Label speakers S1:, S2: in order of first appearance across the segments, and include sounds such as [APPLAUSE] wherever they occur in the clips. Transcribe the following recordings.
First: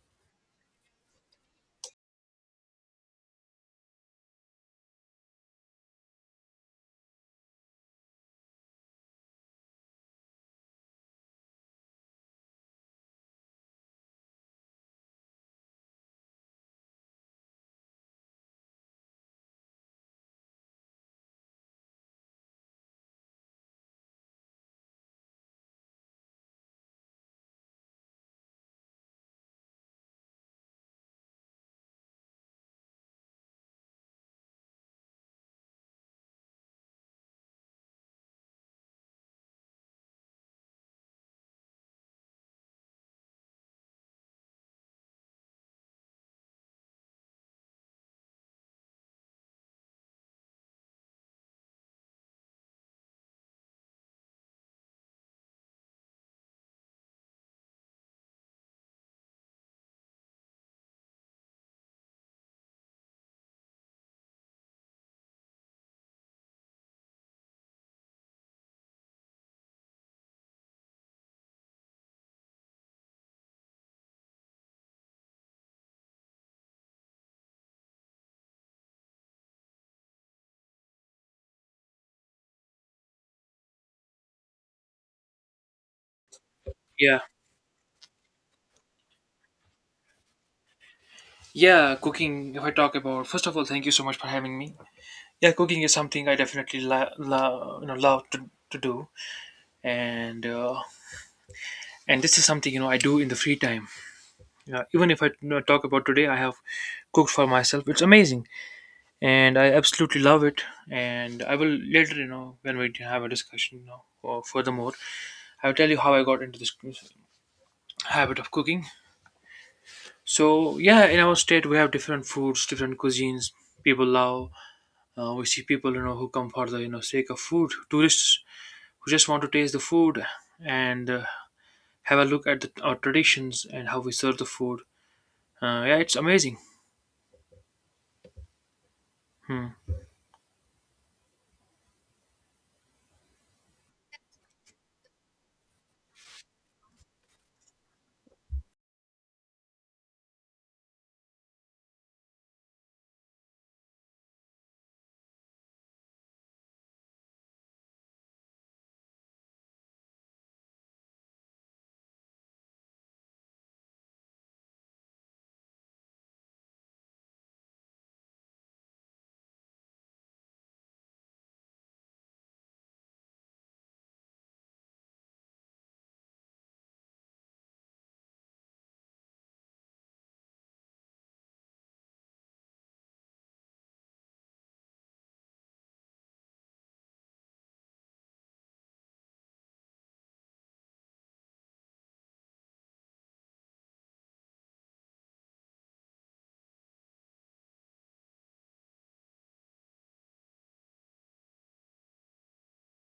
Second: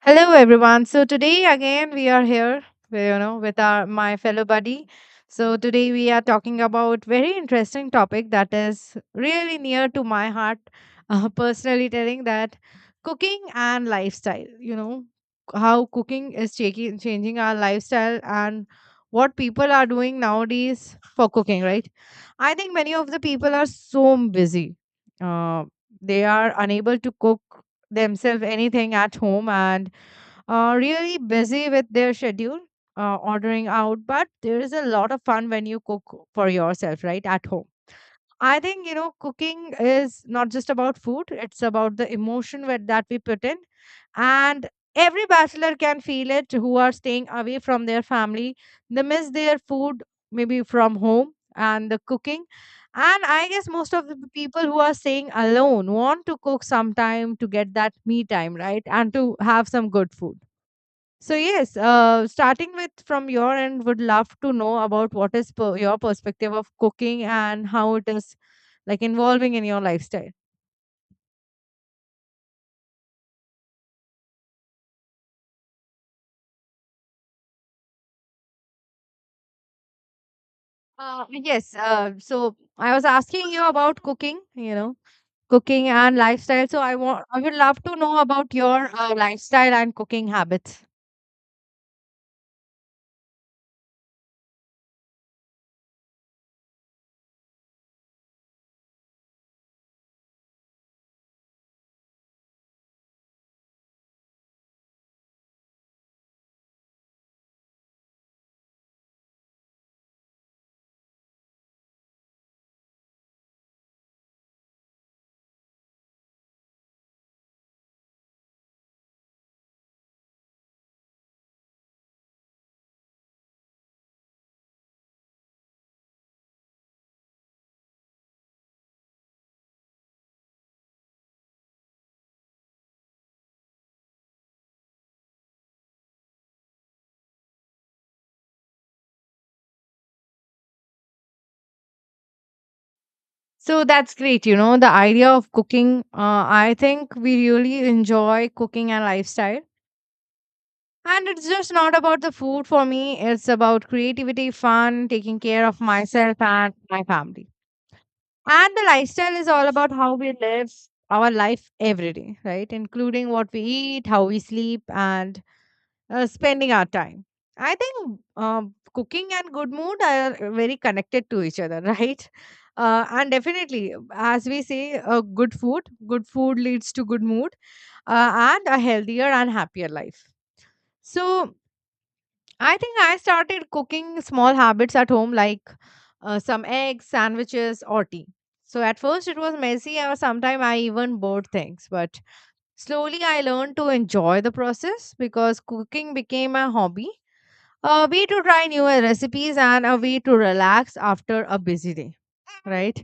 S1: Hello, everyone. So today again we are here, with our my fellow buddy. So today we are talking about very interesting topic that is really near to my heart. [LAUGHS] Personally, telling that cooking and lifestyle. You know how cooking is changing our lifestyle and what people are doing nowadays for cooking. Right? I think many of the people are so busy. Uh, they are unable to cook themselves anything at home and really busy with their schedule, ordering out. But there is a lot of fun when you cook for yourself, right, at home. I think, cooking is not just about food, it's about the emotion where that we put in. And every bachelor can feel it who are staying away from their family. They miss their food, maybe from home and the cooking. And I guess most of the people who are staying alone want to cook sometime to get that me time, right? And to have some good food. So yes, starting with from your end, would love to know about what is your perspective of cooking and how it is like involving in your lifestyle? Yes. So I was asking you about cooking, cooking and lifestyle. So I
S2: Yeah,
S1: want, I would love to know about your lifestyle and cooking habits.
S2: yeah, cooking. If I talk about, first of all, thank you so much for having me. Yeah, cooking is something I definitely love to do, and uh, and this is something I do in the free time. Even if I talk about today, I have cooked for myself. It's amazing, and I absolutely love it. And I will later, you know, when we have a discussion, you know, or furthermore, I will tell you how I got into this habit of cooking. So yeah, in our state we have different foods, different cuisines people love. We see people who come for the sake of food, tourists who just want to taste the food and have a look at our traditions and how we serve the food. Yeah, it's amazing. Hmm.
S1: So that's great. The idea of cooking, I think we really enjoy cooking and lifestyle. And it's just not about the food for me, it's about creativity, fun, taking care of myself and my family. And the lifestyle is all about how we live our life every day, right? Including what we eat, how we sleep, and spending our time. I think cooking and good mood are very connected to each other, [LAUGHS] right? And definitely, as we say, good food leads to good mood and a healthier and happier life. So, I think I started cooking small habits at home, like some eggs, sandwiches, or tea. So at first it was messy, or sometimes I even bought things. But slowly I learned to enjoy the process because cooking became a hobby, a way to try new recipes, and a way to relax after a busy day. Right?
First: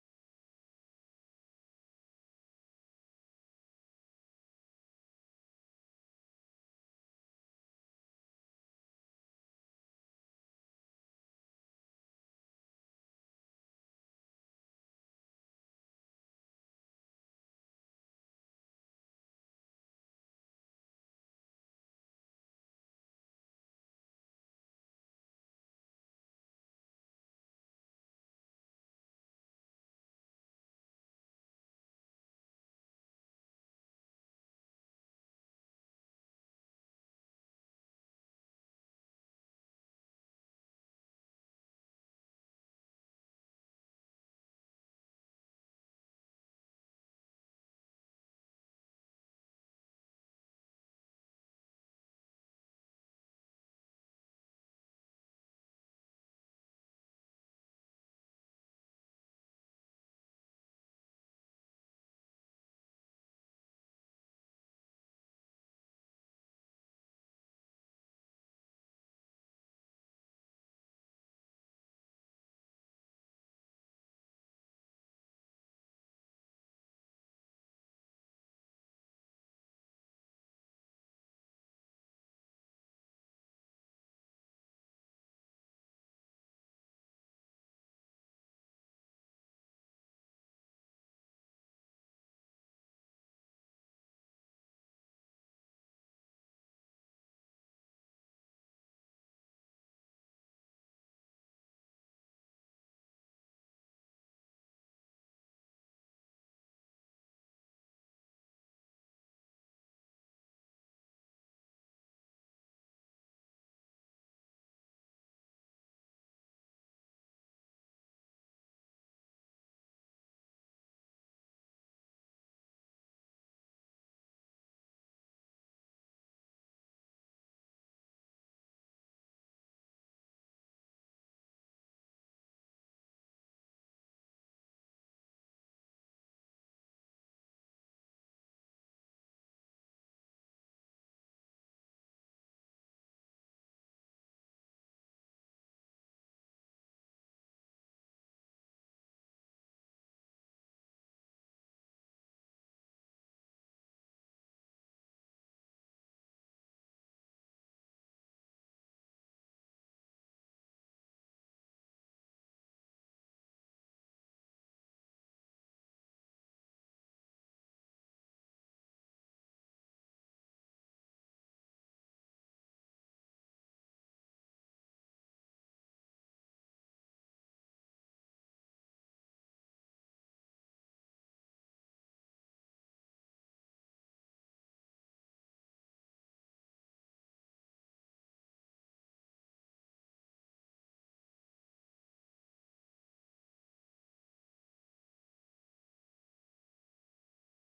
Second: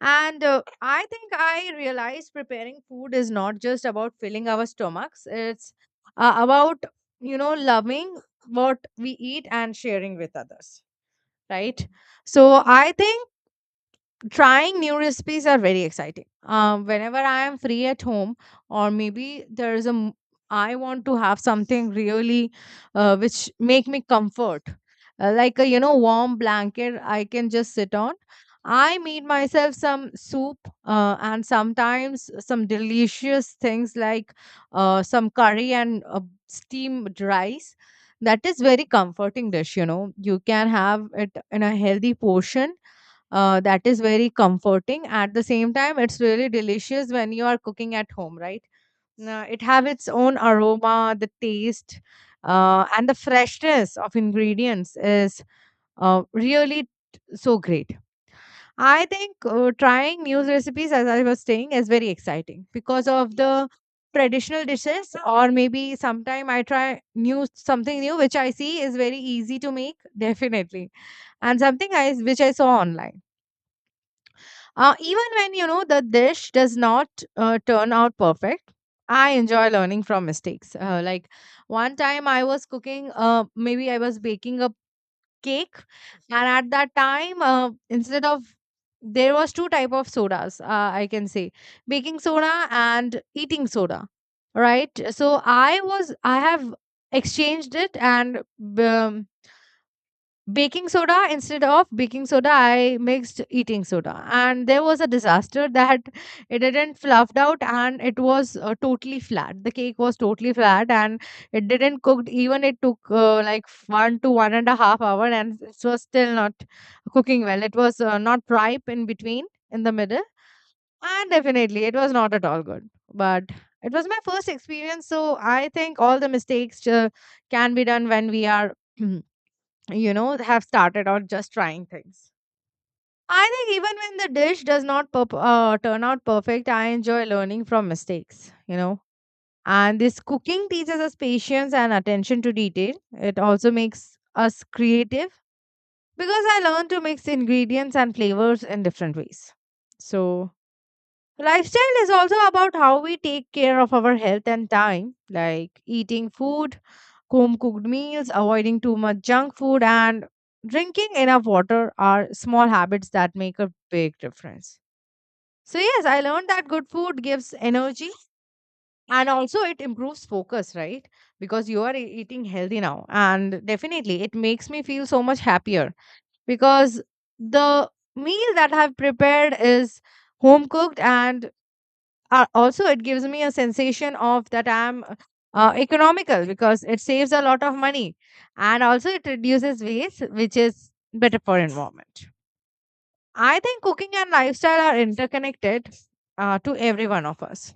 S1: And I think I realize preparing food is not just about filling our stomachs, it's about, loving what we eat and sharing with others, right? So I think trying new recipes are very exciting. Whenever I am free at home, or maybe there is a, m- I want to have something really, which make me comfort, like a warm blanket I can just sit on. I made myself some soup, and sometimes some delicious things like, some curry and steamed rice. That is very comforting dish. You can have it in a healthy portion that is very comforting. At the same time, it's really delicious when you are cooking at home, right? It have its own aroma, the taste, and the freshness of ingredients is really so great. I think trying new recipes, as I was saying, is very exciting because of the traditional dishes, or maybe sometime I try new something new which I see is very easy to make, definitely, and something I which I saw online. Even when the dish does not turn out perfect, I enjoy learning from mistakes. Like one time I was cooking, maybe I was baking a cake, and at that time, instead of there was two type of sodas, I can say baking soda and eating soda, right? So I have exchanged it, and um, baking soda instead of baking soda I mixed eating soda, and there was a disaster that it didn't fluffed out, and it was totally flat. The cake was totally flat, and it didn't cooked even. It took like one to one and a half hour, and it was still not cooking well. It was not ripe in between, in the middle, and definitely it was not at all good. But it was my first experience, so I think all the mistakes can be done when we are [CLEARS THROAT] have started on just trying things. I think even when the dish does not turn out perfect, I enjoy learning from mistakes. And this cooking teaches us patience and attention to detail. It also makes us creative because I learn to mix ingredients and flavors in different ways. So, lifestyle is also about how we take care of our health and time, like eating food, home cooked meals, avoiding too much junk food, and drinking enough water are small habits that make a big difference. So, yes, I learned that good food gives energy, and also it improves focus, right? Because you are eating healthy now. And definitely, it makes me feel so much happier because the meal that I've prepared is home cooked, and also it gives me a sensation of that I'm economical because it saves a lot of money, and also it reduces waste, which is better for environment. I think cooking and lifestyle are interconnected to every one of us.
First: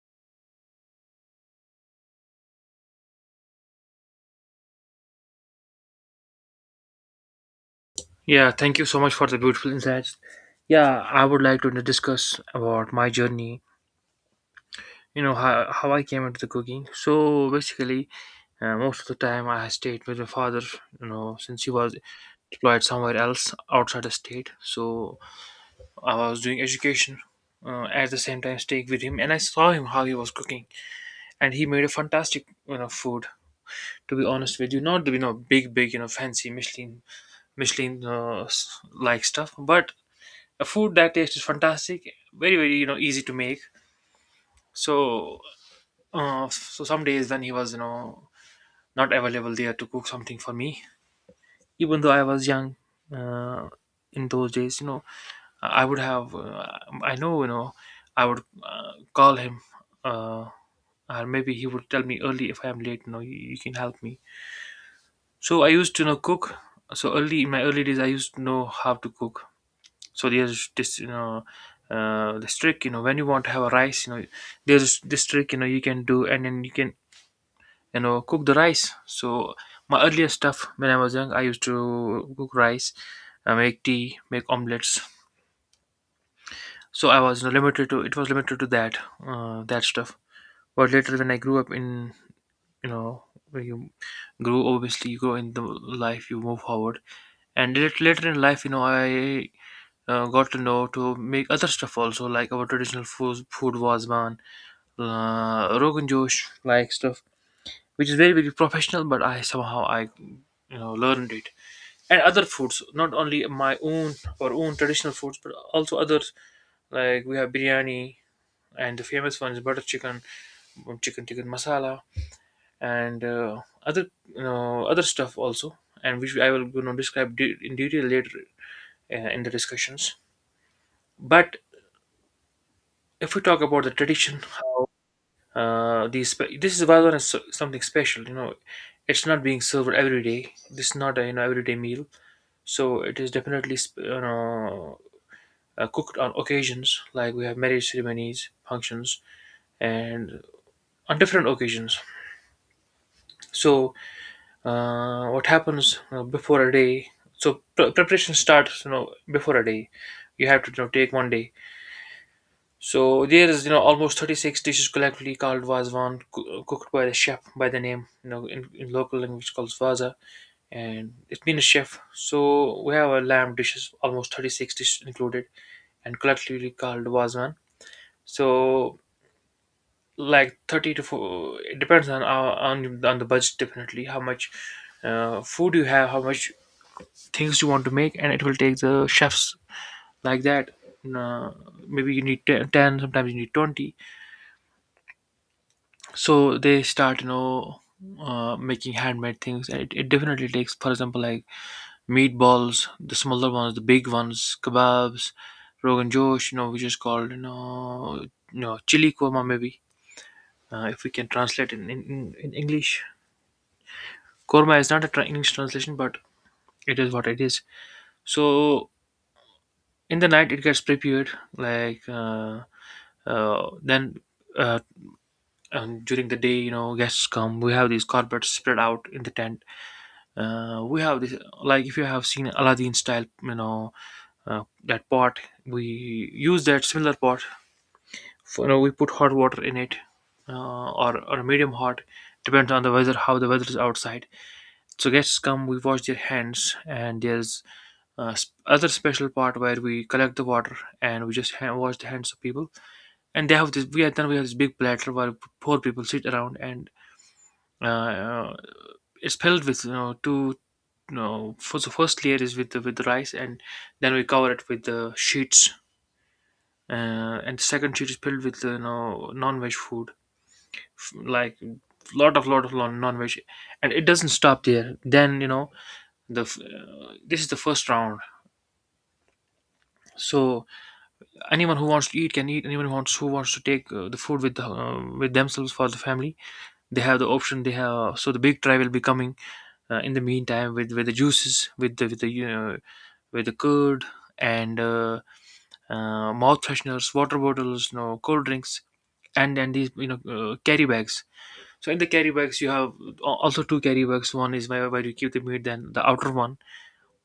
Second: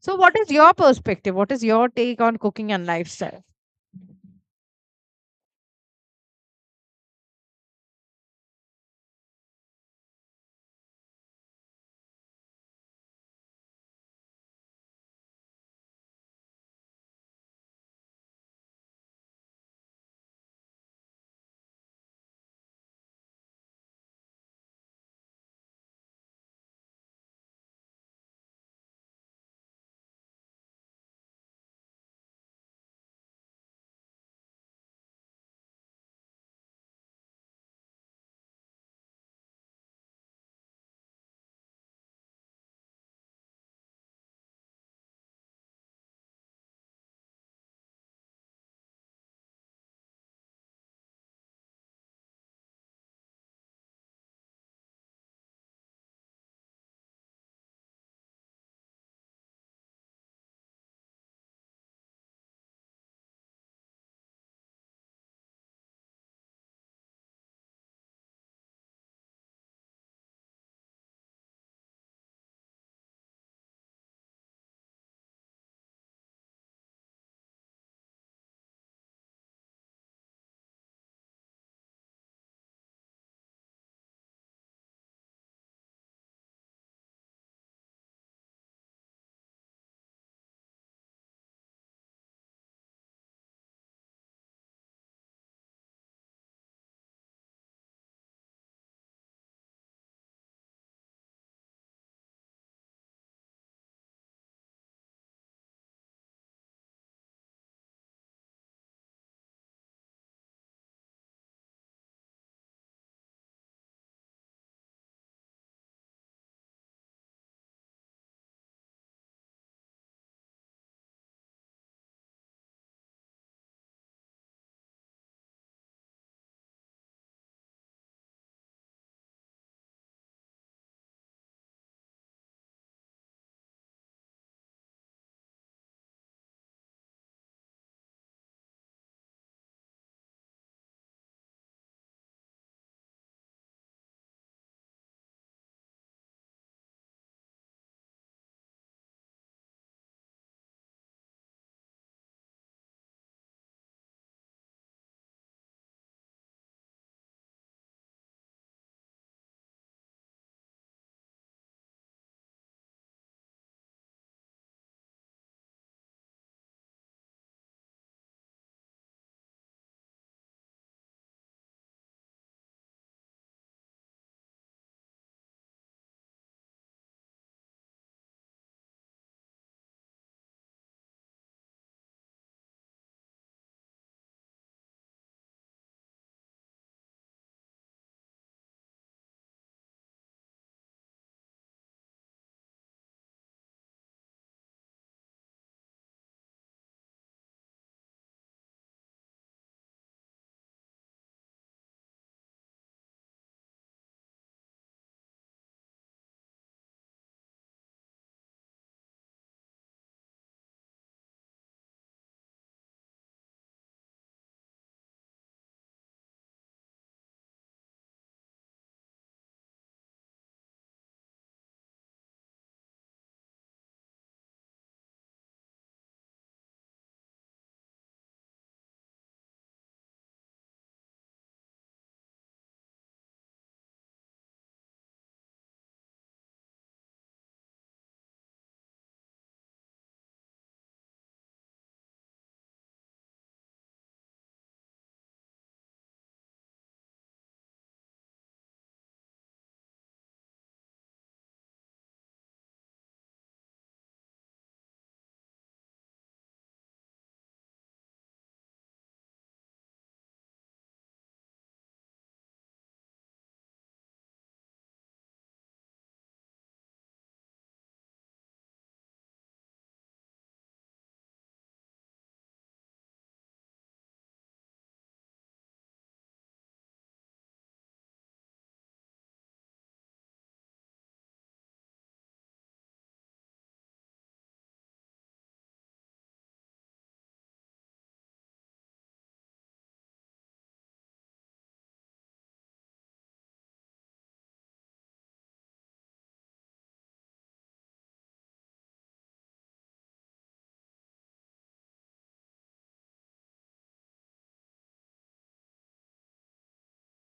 S1: So what is your perspective? What is your take on cooking and lifestyle?
S2: Yeah, thank you so much for the beautiful insights. Yeah, I would like to discuss about my journey. You know how I came into the cooking. So basically, most of the time I stayed with my father. You know, since he was deployed somewhere else outside the state, so I was doing education, at the same time staying with him, and I saw him how he was cooking, and he made a fantastic, you know, food. To be honest with you, not, you know, big big, you know, fancy Michelin like stuff, but a food that tastes is fantastic, very very, you know, easy to make. So so some days when he was, you know, not available there to cook something for me, even though I was young, uh, in those days, you know, I would have. I know, you know. I would call him, uh, or maybe he would tell me early if I am late. You know, you can help me. So I used to, you know, cook. So early in my early days, I used to know how to cook. So there's this, you know, this trick. You know, when you want to have a rice, you know, there's this trick. You know, you can do, and then you can, you know, cook the rice. So my earlier stuff when I was young, I used to cook rice, make tea, make omelets, so I was you know, limited to it was limited to that, that stuff. But later when I grew up in, you know, when you grow, obviously you grow in the life, you move forward, and later in life, you know, I, got to know to make other stuff also, like our traditional food wasman, rogan josh like stuff, which is very very professional, but i somehow i, you know, learned it, and other foods, not only my own or own traditional foods, but also others, like we have biryani, and the famous one is butter chicken, chicken tikka masala, and other, you know, other stuff also, and which I will, you know, describe in detail later, in the discussions. But if we talk about the tradition, how, this is Valvan, is something special, you know. It's not being served every day. This is not a, you know, everyday meal, so it is definitely, cooked on occasions like we have marriage ceremonies, functions, and on different occasions. So what happens, you know, before a day, so preparation starts, you know, before a day. You have to, you know, take one day, so there is, you know, almost 36 dishes collectively called vazwan, cooked by the chef, by the name, you know, in local language called vaza, and it means chef. So we have a lamb dishes, almost 36 dishes included, and collectively called vazwan. So like 30 to 4, it depends on on the budget, definitely, how much food you have, how much things you want to make. And it will take the chefs, like that, uh, maybe you need 10, sometimes you need 20. So they start, you know, making handmade things, and it definitely takes, for example, like meatballs, the smaller ones, the big ones, kebabs, rogan josh, you know, which is called, you know, you know, chili korma, maybe, if we can translate in, in English, korma is not a English translation, but it is what it is. So in the night it gets prepared, like then, uh, and during the day, you know, guests come. We have these carpets spread out in the tent. We have this, like if you have seen Aladdin style, you know, that pot. We use that similar pot. For, you know, we put hot water in it, or medium hot, depends on the weather, how the weather is outside. So guests come, we wash their hands, and there's, other special part where we collect the water, and we just wash the hands of people. And they have this, we have this big platter where four people sit around, and uh, uh, it's filled with, you know, two you know, for the first layer is with the rice, and then we cover it with the sheets, uh, and the second sheet is filled with, you know, non-veg food, like non-veg. And it doesn't stop there, then, you know, this is the first round. So anyone who wants to eat can eat, anyone who wants to take, the food with themselves for the family, they have the option, they have. So the big try will be coming, in the meantime, with the juices, with the, you know, with the curd, and mouth fresheners, water bottles, you know, cold drinks, and these, you know, carry bags. So in the carry bags you have, also two carry bags, one is where, you keep the meat, then the outer one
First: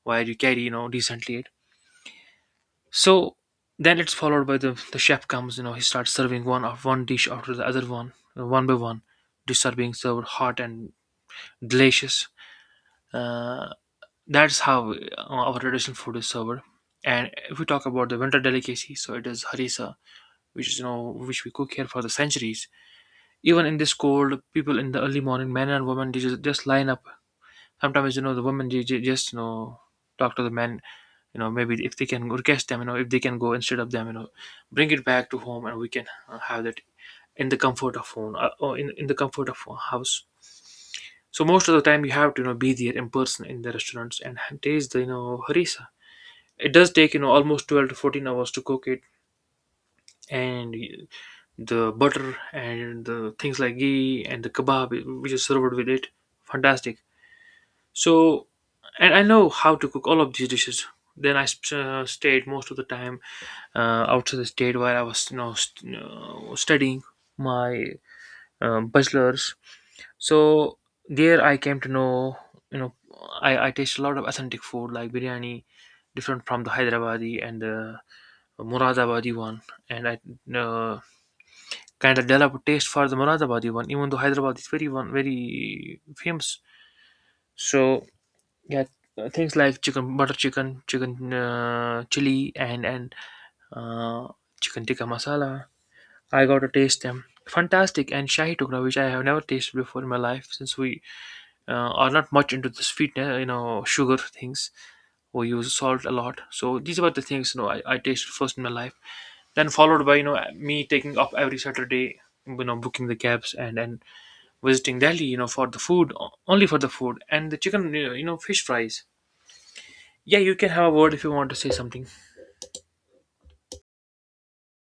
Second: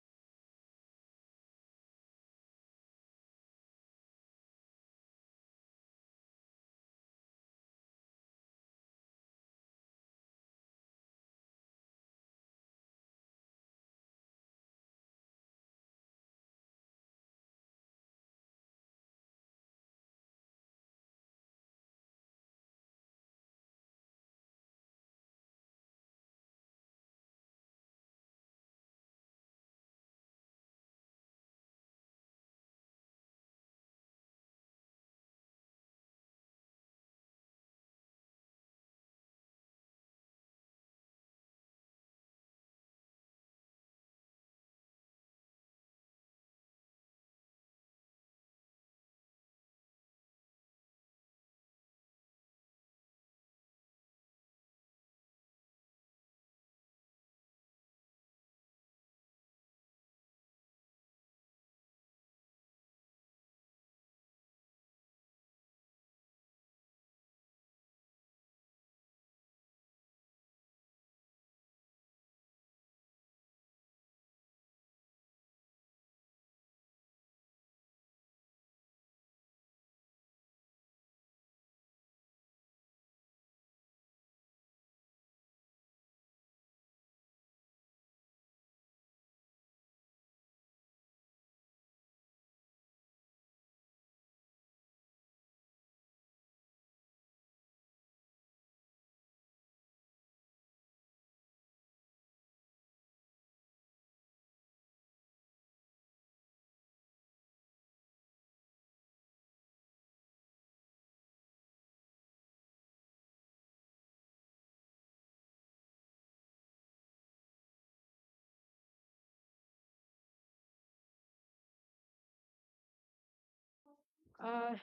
S2: where you carry, you know, decently, it. So then it's followed by, the chef comes, you know, he starts serving one of one dish after the other one, one by one, dishes are being served hot and delicious. Uh, that's how, our traditional food is served. And if we talk about the winter delicacy, so it is harissa, which is, you know, which we cook here for the centuries. Even in this cold, people in the early morning, men and women, they just, line up. Sometimes, you know, the women they, just, you know, talk to the men. You know, maybe if they can request them, you know, if they can go instead of them, you know, bring it back to home, and we can, have that in the comfort of home, or in, the comfort of a house. So most of the time you have to, you know, be there in person in the restaurants and taste the, you know, harissa. It does take, you know, almost 12 to 14 hours to cook it, and the butter and the things like ghee and the kebab, which is served with it, fantastic. So, and I know how to cook all of these dishes. Then I, stayed most of the time, outside the state, while I was, you know, studying my bachelors. So there I came to know, you know, I taste a lot of authentic food like biryani, different from the hyderabadi and the muradabadi one. And I, uh, kind of developed a taste for the muradabadi one, even though hyderabad is very one very famous. So yeah, things like chicken, butter chicken, chicken, chili, and, uh, chicken tikka masala, I got to taste them, fantastic, and shahi tukra, which I have never tasted before in my life, since we, uh, are not much into the sweetness, you know, sugar things, or use salt a lot. So these were the things, you know, I tasted first in my life. Then followed by, you know, me taking up every Saturday, you know, booking the cabs, and visiting Delhi, you know, for the food, only for the food and the chicken, you know, fish fries. Yeah, you can have a word if you want to say something.
S1: Uh,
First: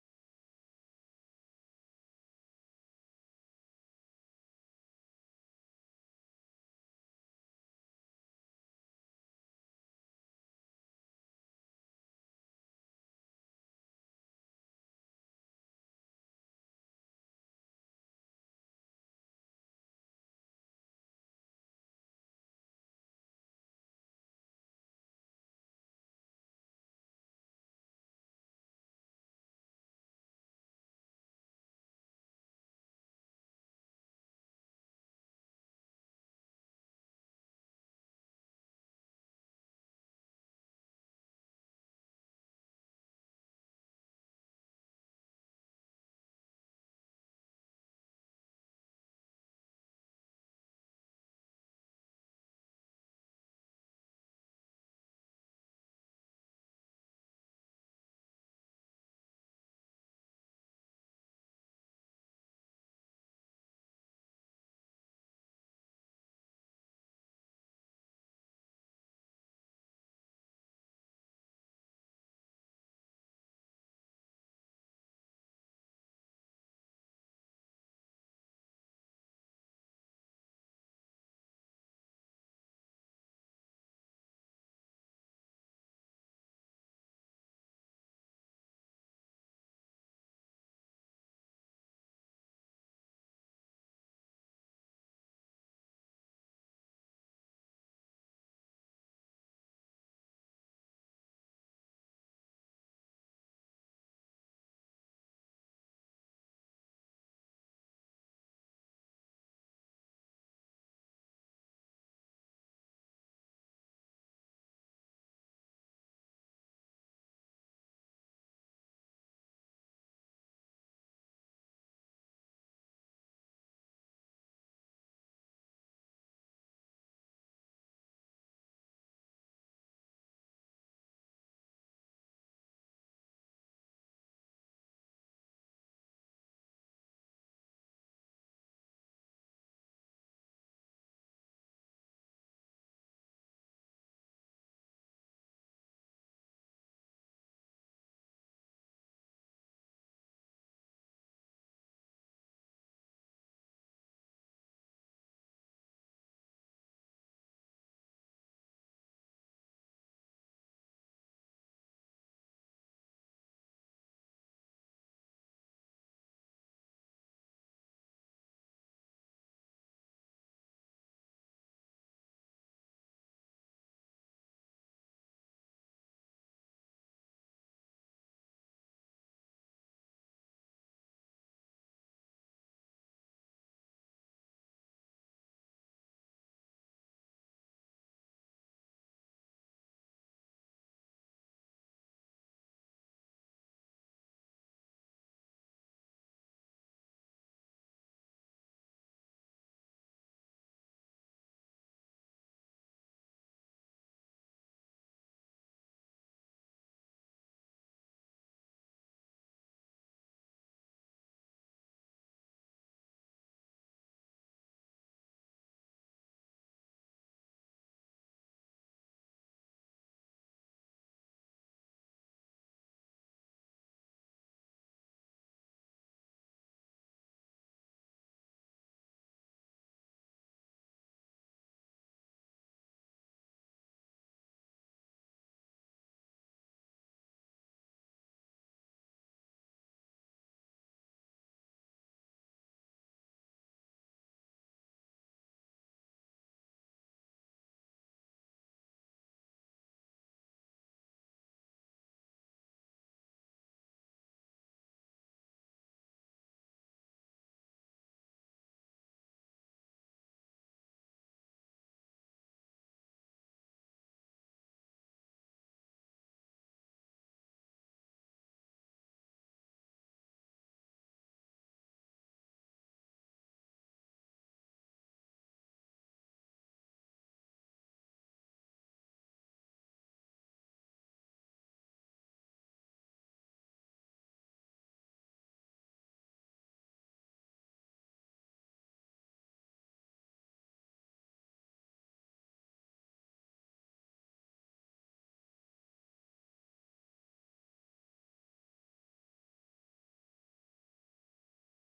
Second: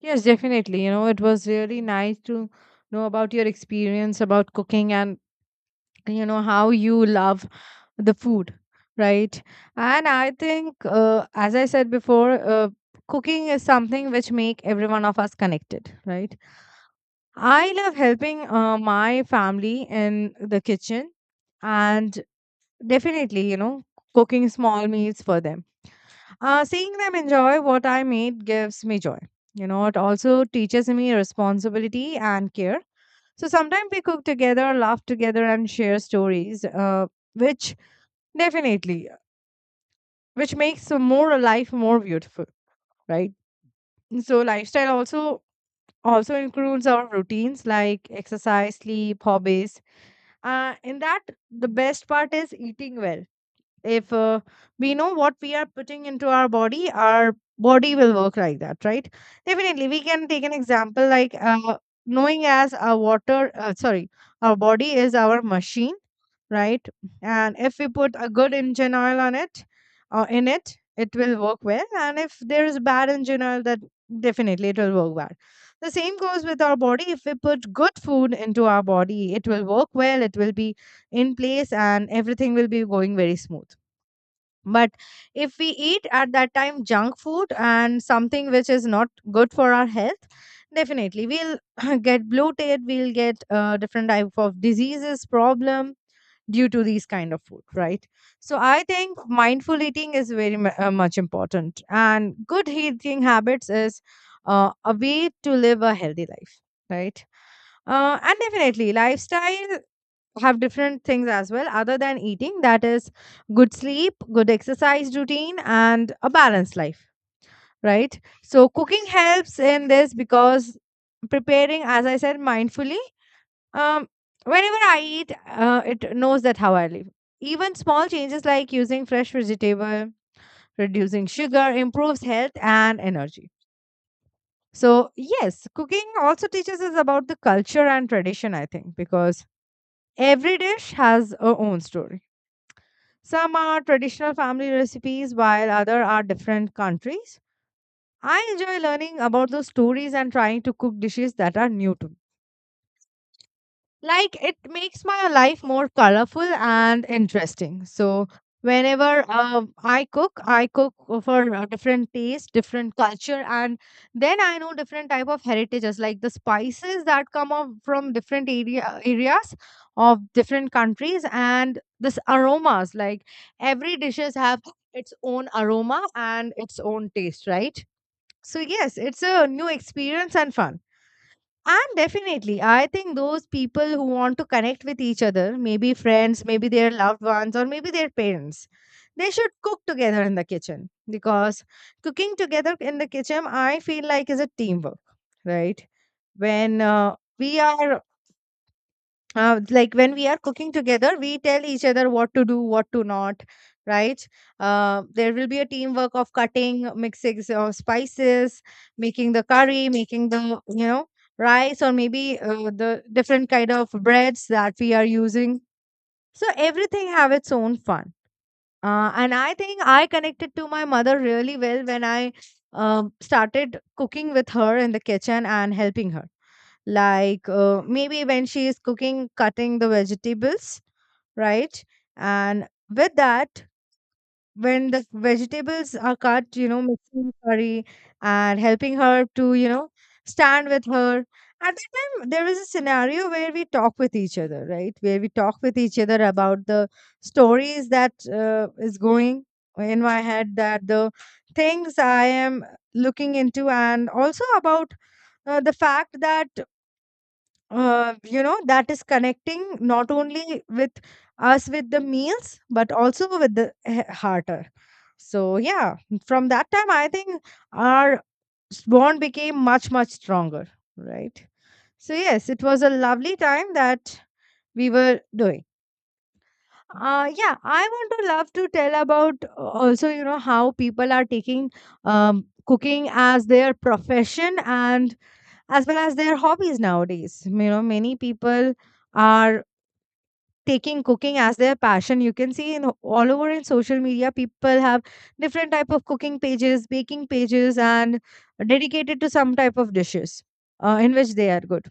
S1: yes, definitely. It was really nice to know about your experience about cooking, and you know how you love the food, right? And I think as I said before, cooking is something which make every one of us connected, right? I love helping my family in the kitchen, and definitely, cooking small meals for them, seeing them enjoy what I made gives me joy. It also teaches me responsibility and care. So sometimes we cook together, laugh together, and share stories, which Definitely, which makes a more life more beautiful, right? So lifestyle also includes our routines like exercise, sleep, hobbies. In that, the best part is eating well. If we know what we are putting into our body, our body will work like that, right? Definitely we can take an example, like knowing as our water sorry, our body is our machine, right? And if we put a good engine oil on it, or in it, it will work well, and if there is bad engine oil, that definitely it will work bad. The same goes with our body. If we put good food into our body, it will work well. It will be in place and everything will be going very smooth. But if we eat at that time junk food and something which is not good for our health, definitely we'll [CLEARS THROAT] get bloated, we'll get different type of diseases problem due to these kind of food, right? So I think mindful eating is very much important, and good eating habits is a way to live a healthy life, right? And definitely, lifestyle have different things as well other than eating. That is good sleep, good exercise routine, and a balanced life, right? So cooking helps in this because preparing, as I said, mindfully, um whenever I eat, it knows that how I live. Even small changes like using fresh vegetable, reducing sugar improves health and energy. So yes, cooking also teaches us about the culture and tradition, I think, because every dish has a own story. Some are traditional family recipes, while other are different countries. I enjoy learning about those stories and trying to cook dishes that are new to me, like it makes my life more colorful and interesting. So whenever I cook for different taste, different culture, and then I know different type of heritages like the spices that come up from different areas of different countries, and this aromas like every dishes have its own aroma and its own taste, right? So yes, it's a new experience and fun. And definitely, I think those people who want to connect with each other, maybe friends, maybe their loved ones, or maybe their parents, they should cook together in the kitchen, because cooking together in the kitchen, I feel like, is a teamwork, right? When we are like when we are cooking together we tell each other what to do what to not, right. There will be a teamwork of cutting, mixing of spices, making the curry, making the rice, or maybe the different kind of breads that we are using. So everything have its own fun. And I think I connected to my mother really well when I started cooking with her in the kitchen and helping her, like maybe when she is cooking, cutting the vegetables, right. And with that, when the vegetables are cut, mixing the curry and helping her to stand with her. At that time, there is a scenario where we talk with each other, right, where we talk with each other about the stories that is going in my head, that the things I am looking into, and also about the fact that that is connecting not only with us with the meals but also with the hearter. So yeah, from that time I think our bond became much much stronger, right. So yes, it was a lovely time that we were doing. Yeah, I want to love to tell about also, how people are taking cooking as their profession and as well as their hobbies nowadays. You know, many people are taking cooking as their passion. You can see in all over in social media, people have different type of cooking pages, baking pages, and dedicated to some type of dishes in which they are good,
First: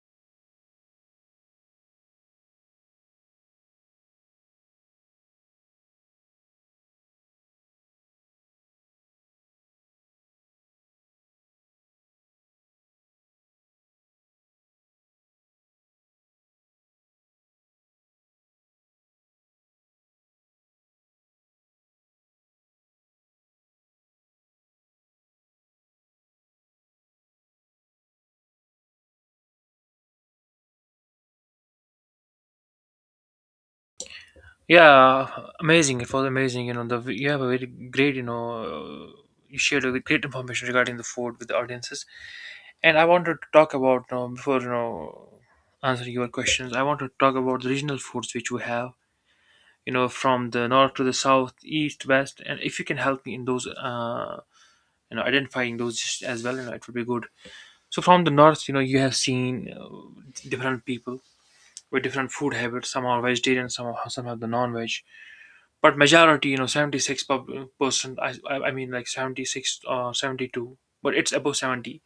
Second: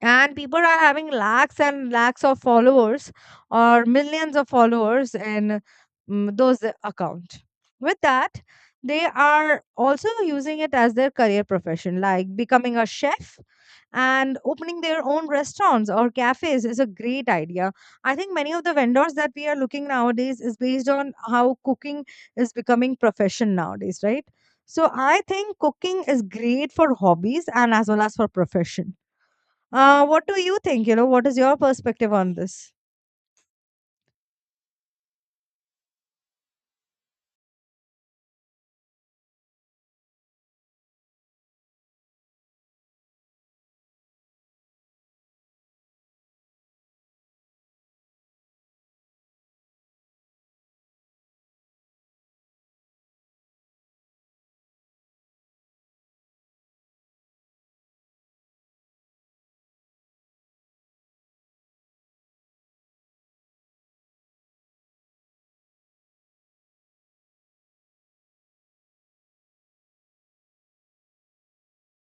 S1: and people are having lakhs and lakhs of followers or millions of followers in those account. With that, they are also using it as their career profession, like becoming a chef and opening their own restaurants or cafes is a great idea. I think many of the vendors that we are looking nowadays is based on how cooking is becoming profession nowadays, right. So I think cooking is great for hobbies and as well as for profession. What do you think? You know, what is your perspective on this?
S2: Yeah, amazing. It was amazing. You know, the you have a very great, you know, you shared a great information regarding the food with the audiences. And I wanted to talk about, you know, before, you know, answering your questions, I want to talk about the regional foods which we have. You know, from the north to the south, east, west, and if you can help me in those, identifying those just as well, it would be good. So from the north, you have seen different people with different food habits. Some are vegetarian, some are some have the non-veg, but majority, you know, 76%. I mean, like 76 or 72, but it's above 70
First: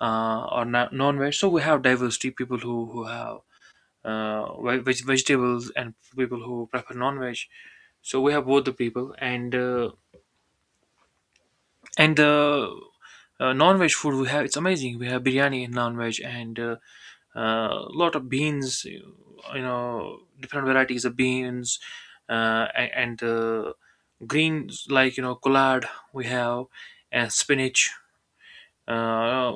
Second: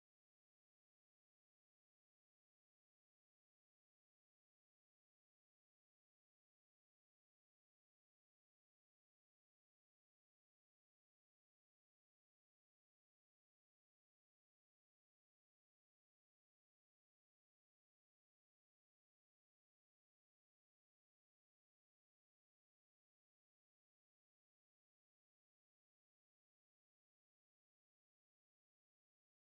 S2: or non-veg. So we have diversity people who have vegetables and people who prefer non-veg. So we have both the people and the non-veg food we have. It's amazing. We have biryani in non-veg and a lot of beans. Different varieties of beans a- and greens like collard. We have and spinach. Uh,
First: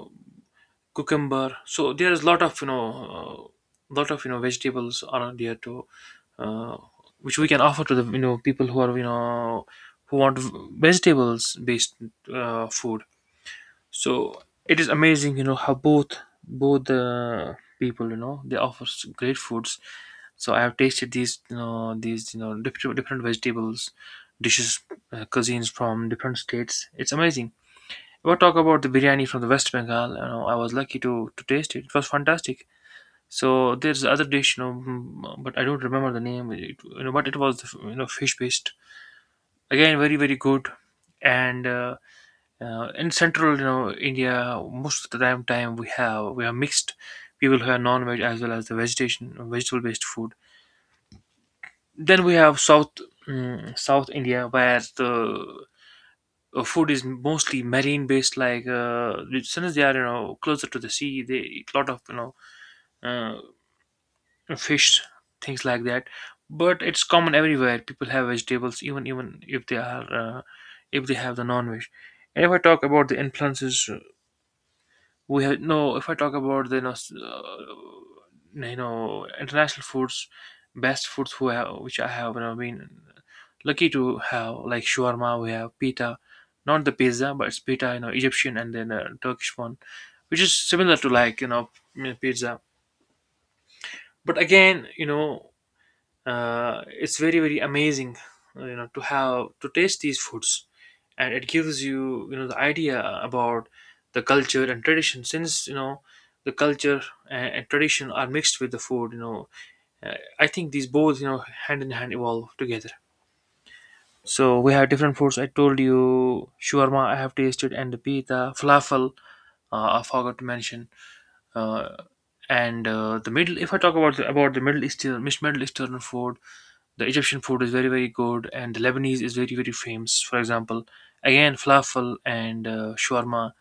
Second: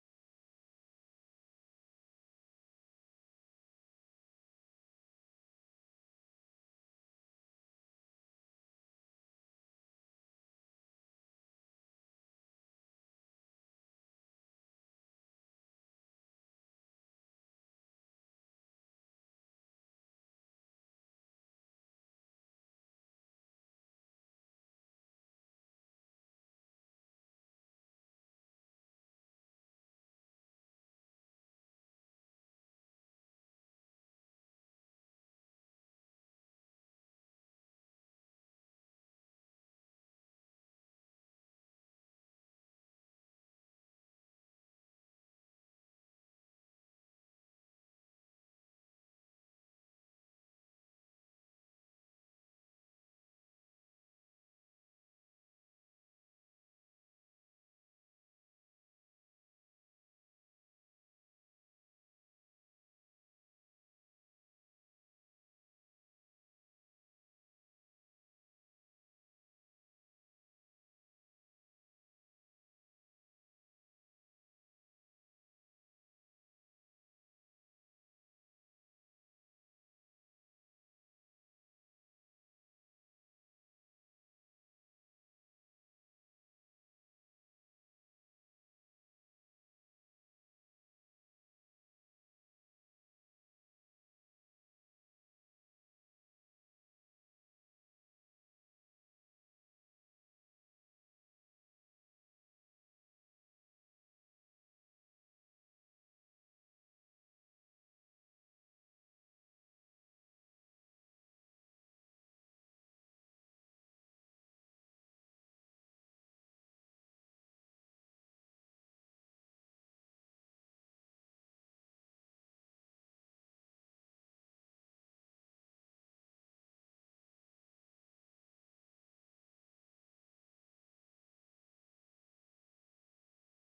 S2: cucumber, so there's a lot of uh, lot of vegetables are there to uh, which we can offer to the people who are who want vegetables based food. So it is amazing how both the people they offer great foods. So I have tasted these these different different vegetables dishes, cuisines from different states. It's amazing. What talk about the biryani from the West Bengal? You know, I was lucky to taste it. It was fantastic. So there's other dish, you know, mm, but I don't remember the name. It, you know, but it was fish based. Again, very very good. And in central, you know, India, most of the time we have mixed people who are non-veg as well as the vegetation vegetable based food. Then we have South, South India, where the food is mostly marine based, like, since they are you know closer to the sea, they eat a lot of uh, fish, things like that. But it's common everywhere, people have vegetables even if they are if they have the non-veg. And if I talk about the influences, we have no if I talk about the you know, you know international foods, best foods who have, which I have you know, been lucky to have, like shawarma. We have pita, not the pizza, but it's pita, you know, Egyptian, and then Turkish one, which is similar to like you know pizza. But again you know it's very very amazing you know to have to taste these foods. And it gives you you know the idea about the culture and tradition, since you know the culture and tradition are mixed with the food, you know, uh, I think these both you know hand in hand evolve together. So we have different foods. I told you shawarma I have tasted and the pita, falafel, I forgot to mention. uh, and the middle, if I talk about about the Middle Eastern food, the Egyptian food is very very good, and the Lebanese is very very famous. For example, again falafel and shawarma.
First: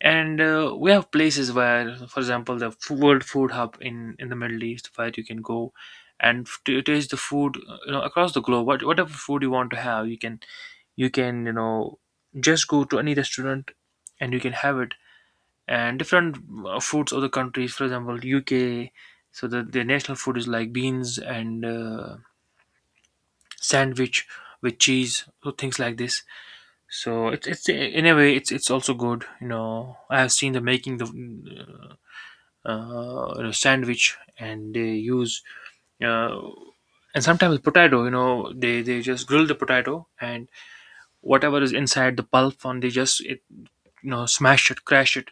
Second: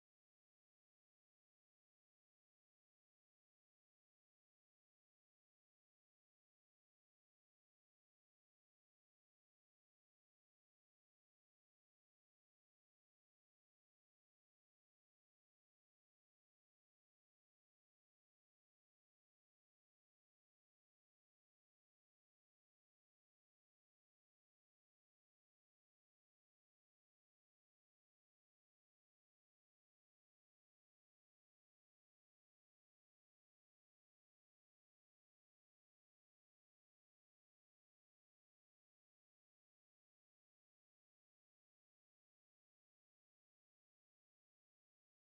S2: And we have places where, for example, the World Food Hub in the Middle East, where you can go and to taste the food, you know, across the globe. Whatever food you want to have, you can you can you know just go to any restaurant and you can have it. And different foods of the countries, for example, UK. So the national food is like beans and sandwich with cheese, so things like this. So it's in a way it's also good, you know, I have seen the making the sandwich, and they use uh, and sometimes potato, you know, they just grill the potato, and whatever is inside the pulp, and they just it you know smash it, crash it,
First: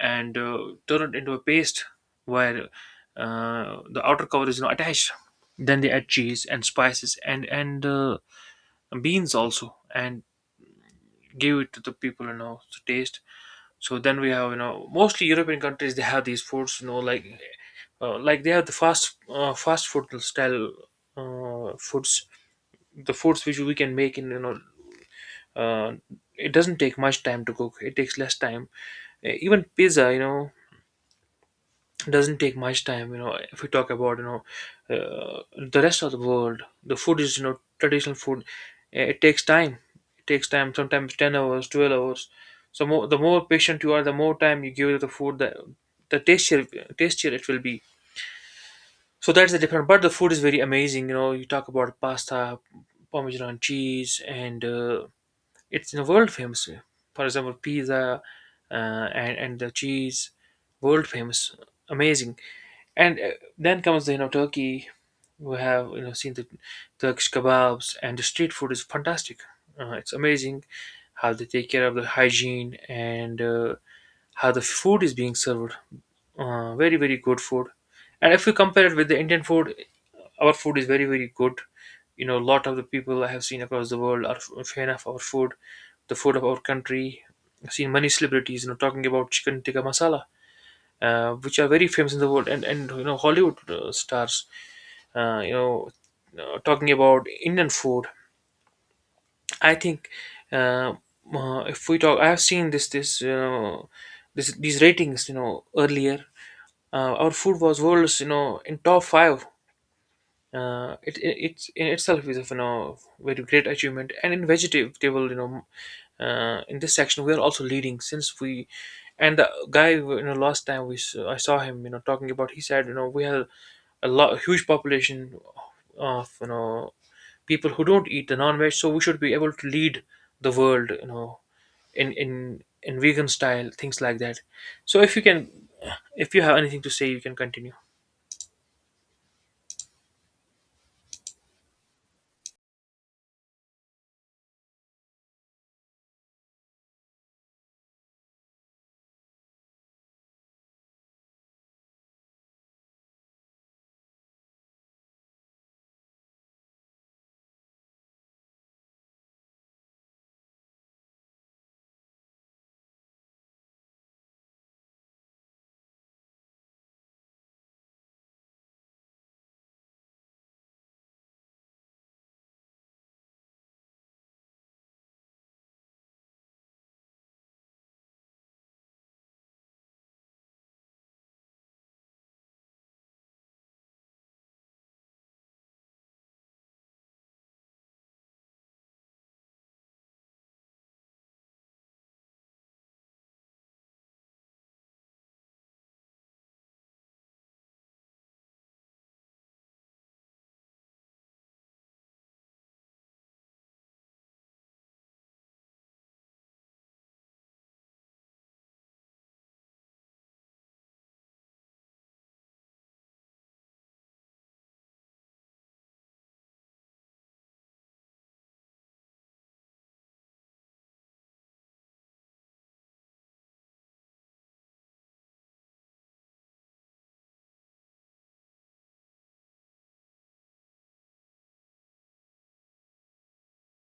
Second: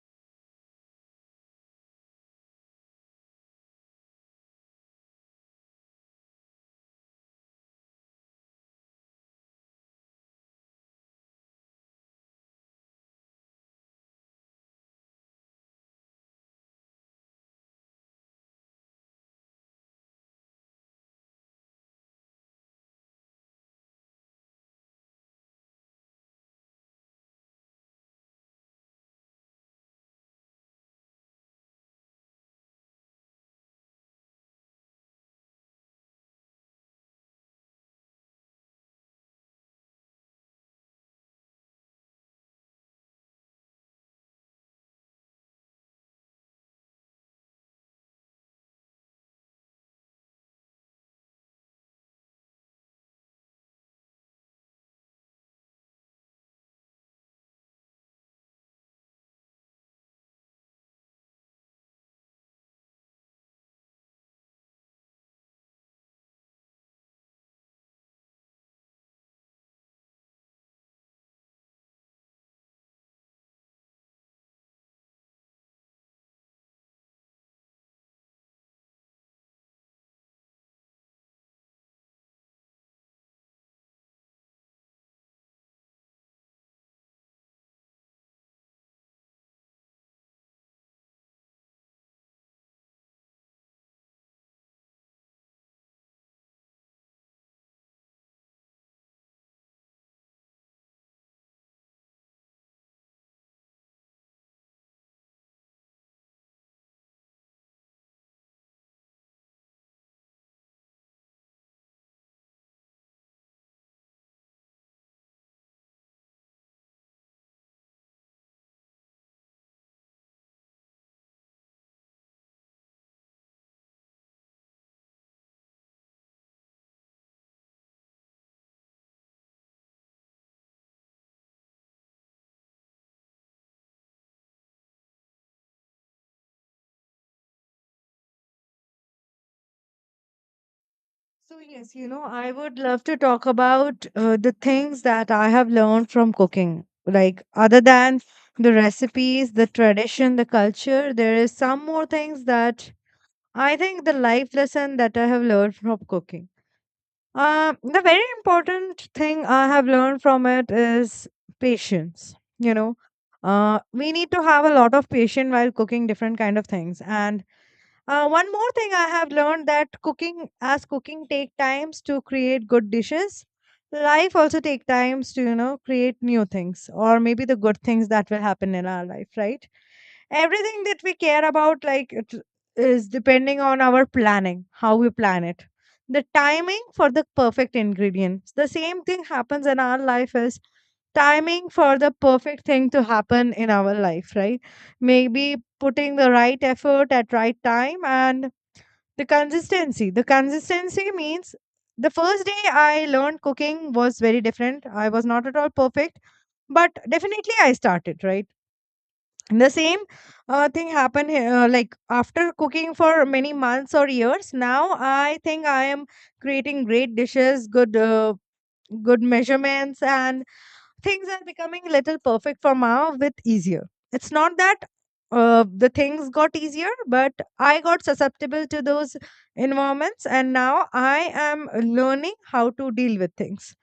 S2: and turn it into a paste, where the outer cover is not attached. Then they add cheese and spices, and beans also, and give it to the people you know to taste. So then we have you know mostly European countries they have these foods you know, like they have the fast food style foods, the foods which we can make in you know uh, it doesn't take much time to cook, it takes less time. Even pizza, you know, doesn't take much time. You know, if we talk about you know uh, the rest of the world, the food is you know traditional food. It takes time, it takes time sometimes 10 hours, 12 hours. So more, the more patient you are, the more time you give the food, the tastier tastier it will be. So that's the difference, but the food is very amazing. You know, you talk about pasta, parmesan cheese, and it's world famous. For example, pizza and the cheese, world famous, amazing. And then comes the you know Turkey. We have you know seen the Turkish kebabs, and the street food is fantastic. It's amazing how they take care of the hygiene and how the food is being served. Very very good food. And if we compare it with the Indian food, our food is very very good. You know, a lot of the people I have seen across the world are a fan of our food, the food of our country. I've seen many celebrities, you know, talking about chicken tikka masala, which are very famous in the world, and you know Hollywood stars, uh, you know, talking about Indian food. I think uh, if we talk, I have seen this you know this these ratings, you know, earlier. Our food was world's, you know, in top five. Uh, it, it's in itself is of you know very great achievement. And in vegetable you know in this section we are also leading, since we and the guy you know last time we I saw him you know talking about, he said you know we have a huge population of you know people who don't eat the non-veg, so we should be able to lead the world you know in vegan style, things like that. So if you can, if you have anything to say, you can continue.
S1: So, yes, you know, I would love to talk about the things that I have learned from cooking. Like, other than the recipes, the tradition, the culture, there is some more things that I think the life lesson that I have learned from cooking. The very important thing I have learned from it is patience. You know, we need to have a lot of patience while cooking different kind of things, and one more thing I have learned that cooking, as cooking take times to create good dishes, life also take times to, you know, create new things or maybe the good things that will happen in our life, right? Everything that we care about, like it is depending on our planning, how we plan it. The timing for the perfect ingredients. The same thing happens in our life is timing for the perfect thing to happen in our life, right? Maybe putting the right effort at right time, and the consistency, the consistency means the first day I learned cooking was very different, I was not at all perfect, but definitely I started, right. The same thing happened here, like after cooking for many months or years now, I think I am creating great dishes, good good measurements, and things are becoming little perfect for now with easier. It's not that the things got easier, but I got susceptible to those environments, and now I am learning how to deal with things.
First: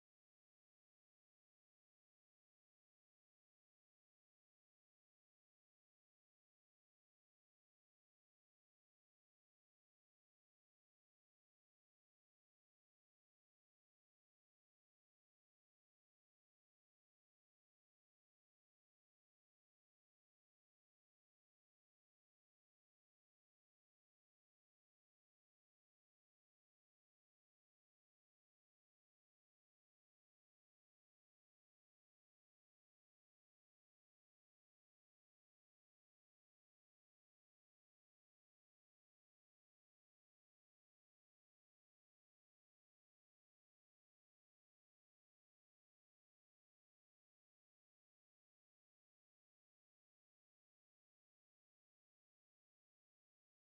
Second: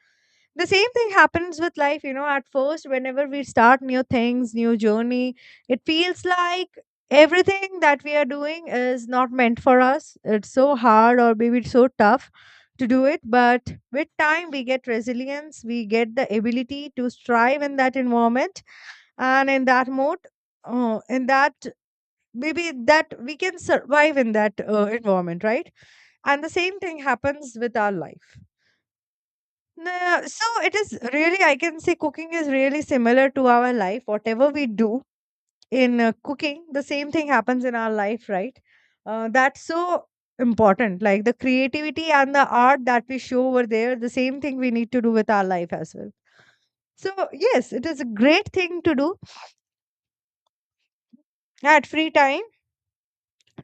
S1: The same thing happens with life, you know. At first, whenever we start new things, new journey, it feels like everything that we are doing is not meant for us. It's so hard, or maybe it's so tough to do it. But with time, we get resilience, we get the ability to strive in that environment and in that mode, in that maybe that we can survive in that environment, right? And the same thing happens with our life. Nah, so it is really, I can say cooking is really similar to our life. Whatever we do in cooking, the same thing happens in our life, right. That's so important, like the creativity and the art that we show over there, the same thing we need to do with our life as well. So yes, it is a great thing to do at free time.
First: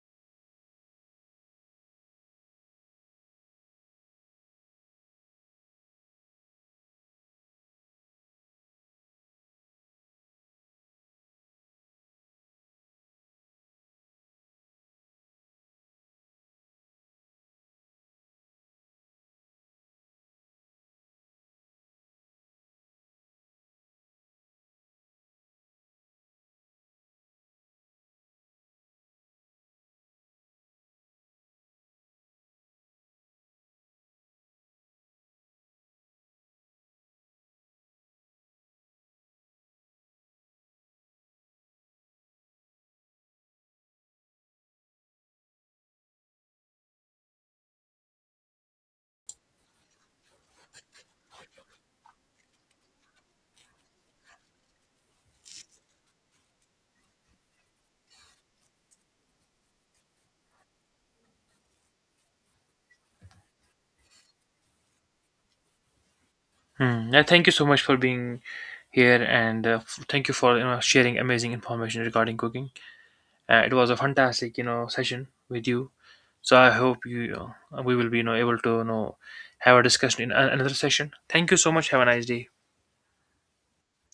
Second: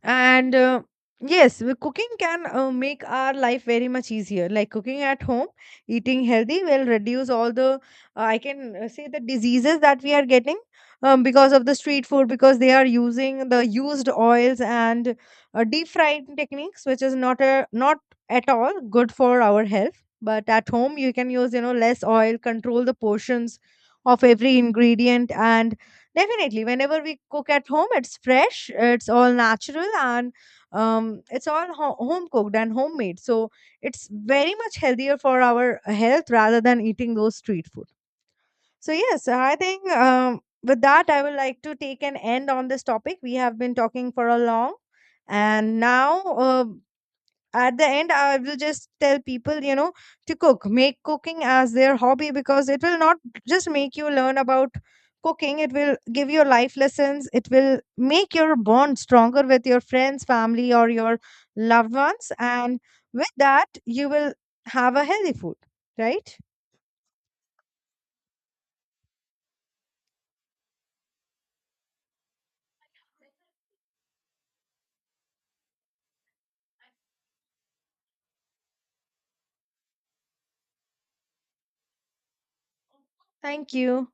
S1: And Yes, cooking can make our life very much easier, like cooking at home, eating healthy will reduce all the I can say the diseases that we are getting because of the street food, because they are using the used oils and deep frying techniques, which is not a, not at all good for our health. But at home you can use, you know, less oil, control the portions of every ingredient. And definitely, whenever we cook at home, it's fresh, it's all natural, and it's all home cooked and homemade. So it's very much healthier for our health rather than eating those street food. So yes, I think with that, I would like to take an end on this topic. We have been talking for a long, and now. At the end, I will just tell people, you know, to cook, make cooking as their hobby, because it will not just make you learn about cooking, it will give you life lessons, it will make your bond stronger with your friends, family, or your loved ones. And with that, you will have a healthy food, right?
S2: Hmm. Yeah, thank you so much for being here, and thank you for you know sharing amazing information regarding cooking. It was a fantastic you know session with you. So I hope you we will be you know able to you know have a discussion in another session. Thank you so much. Have a nice day.
S1: Thank you.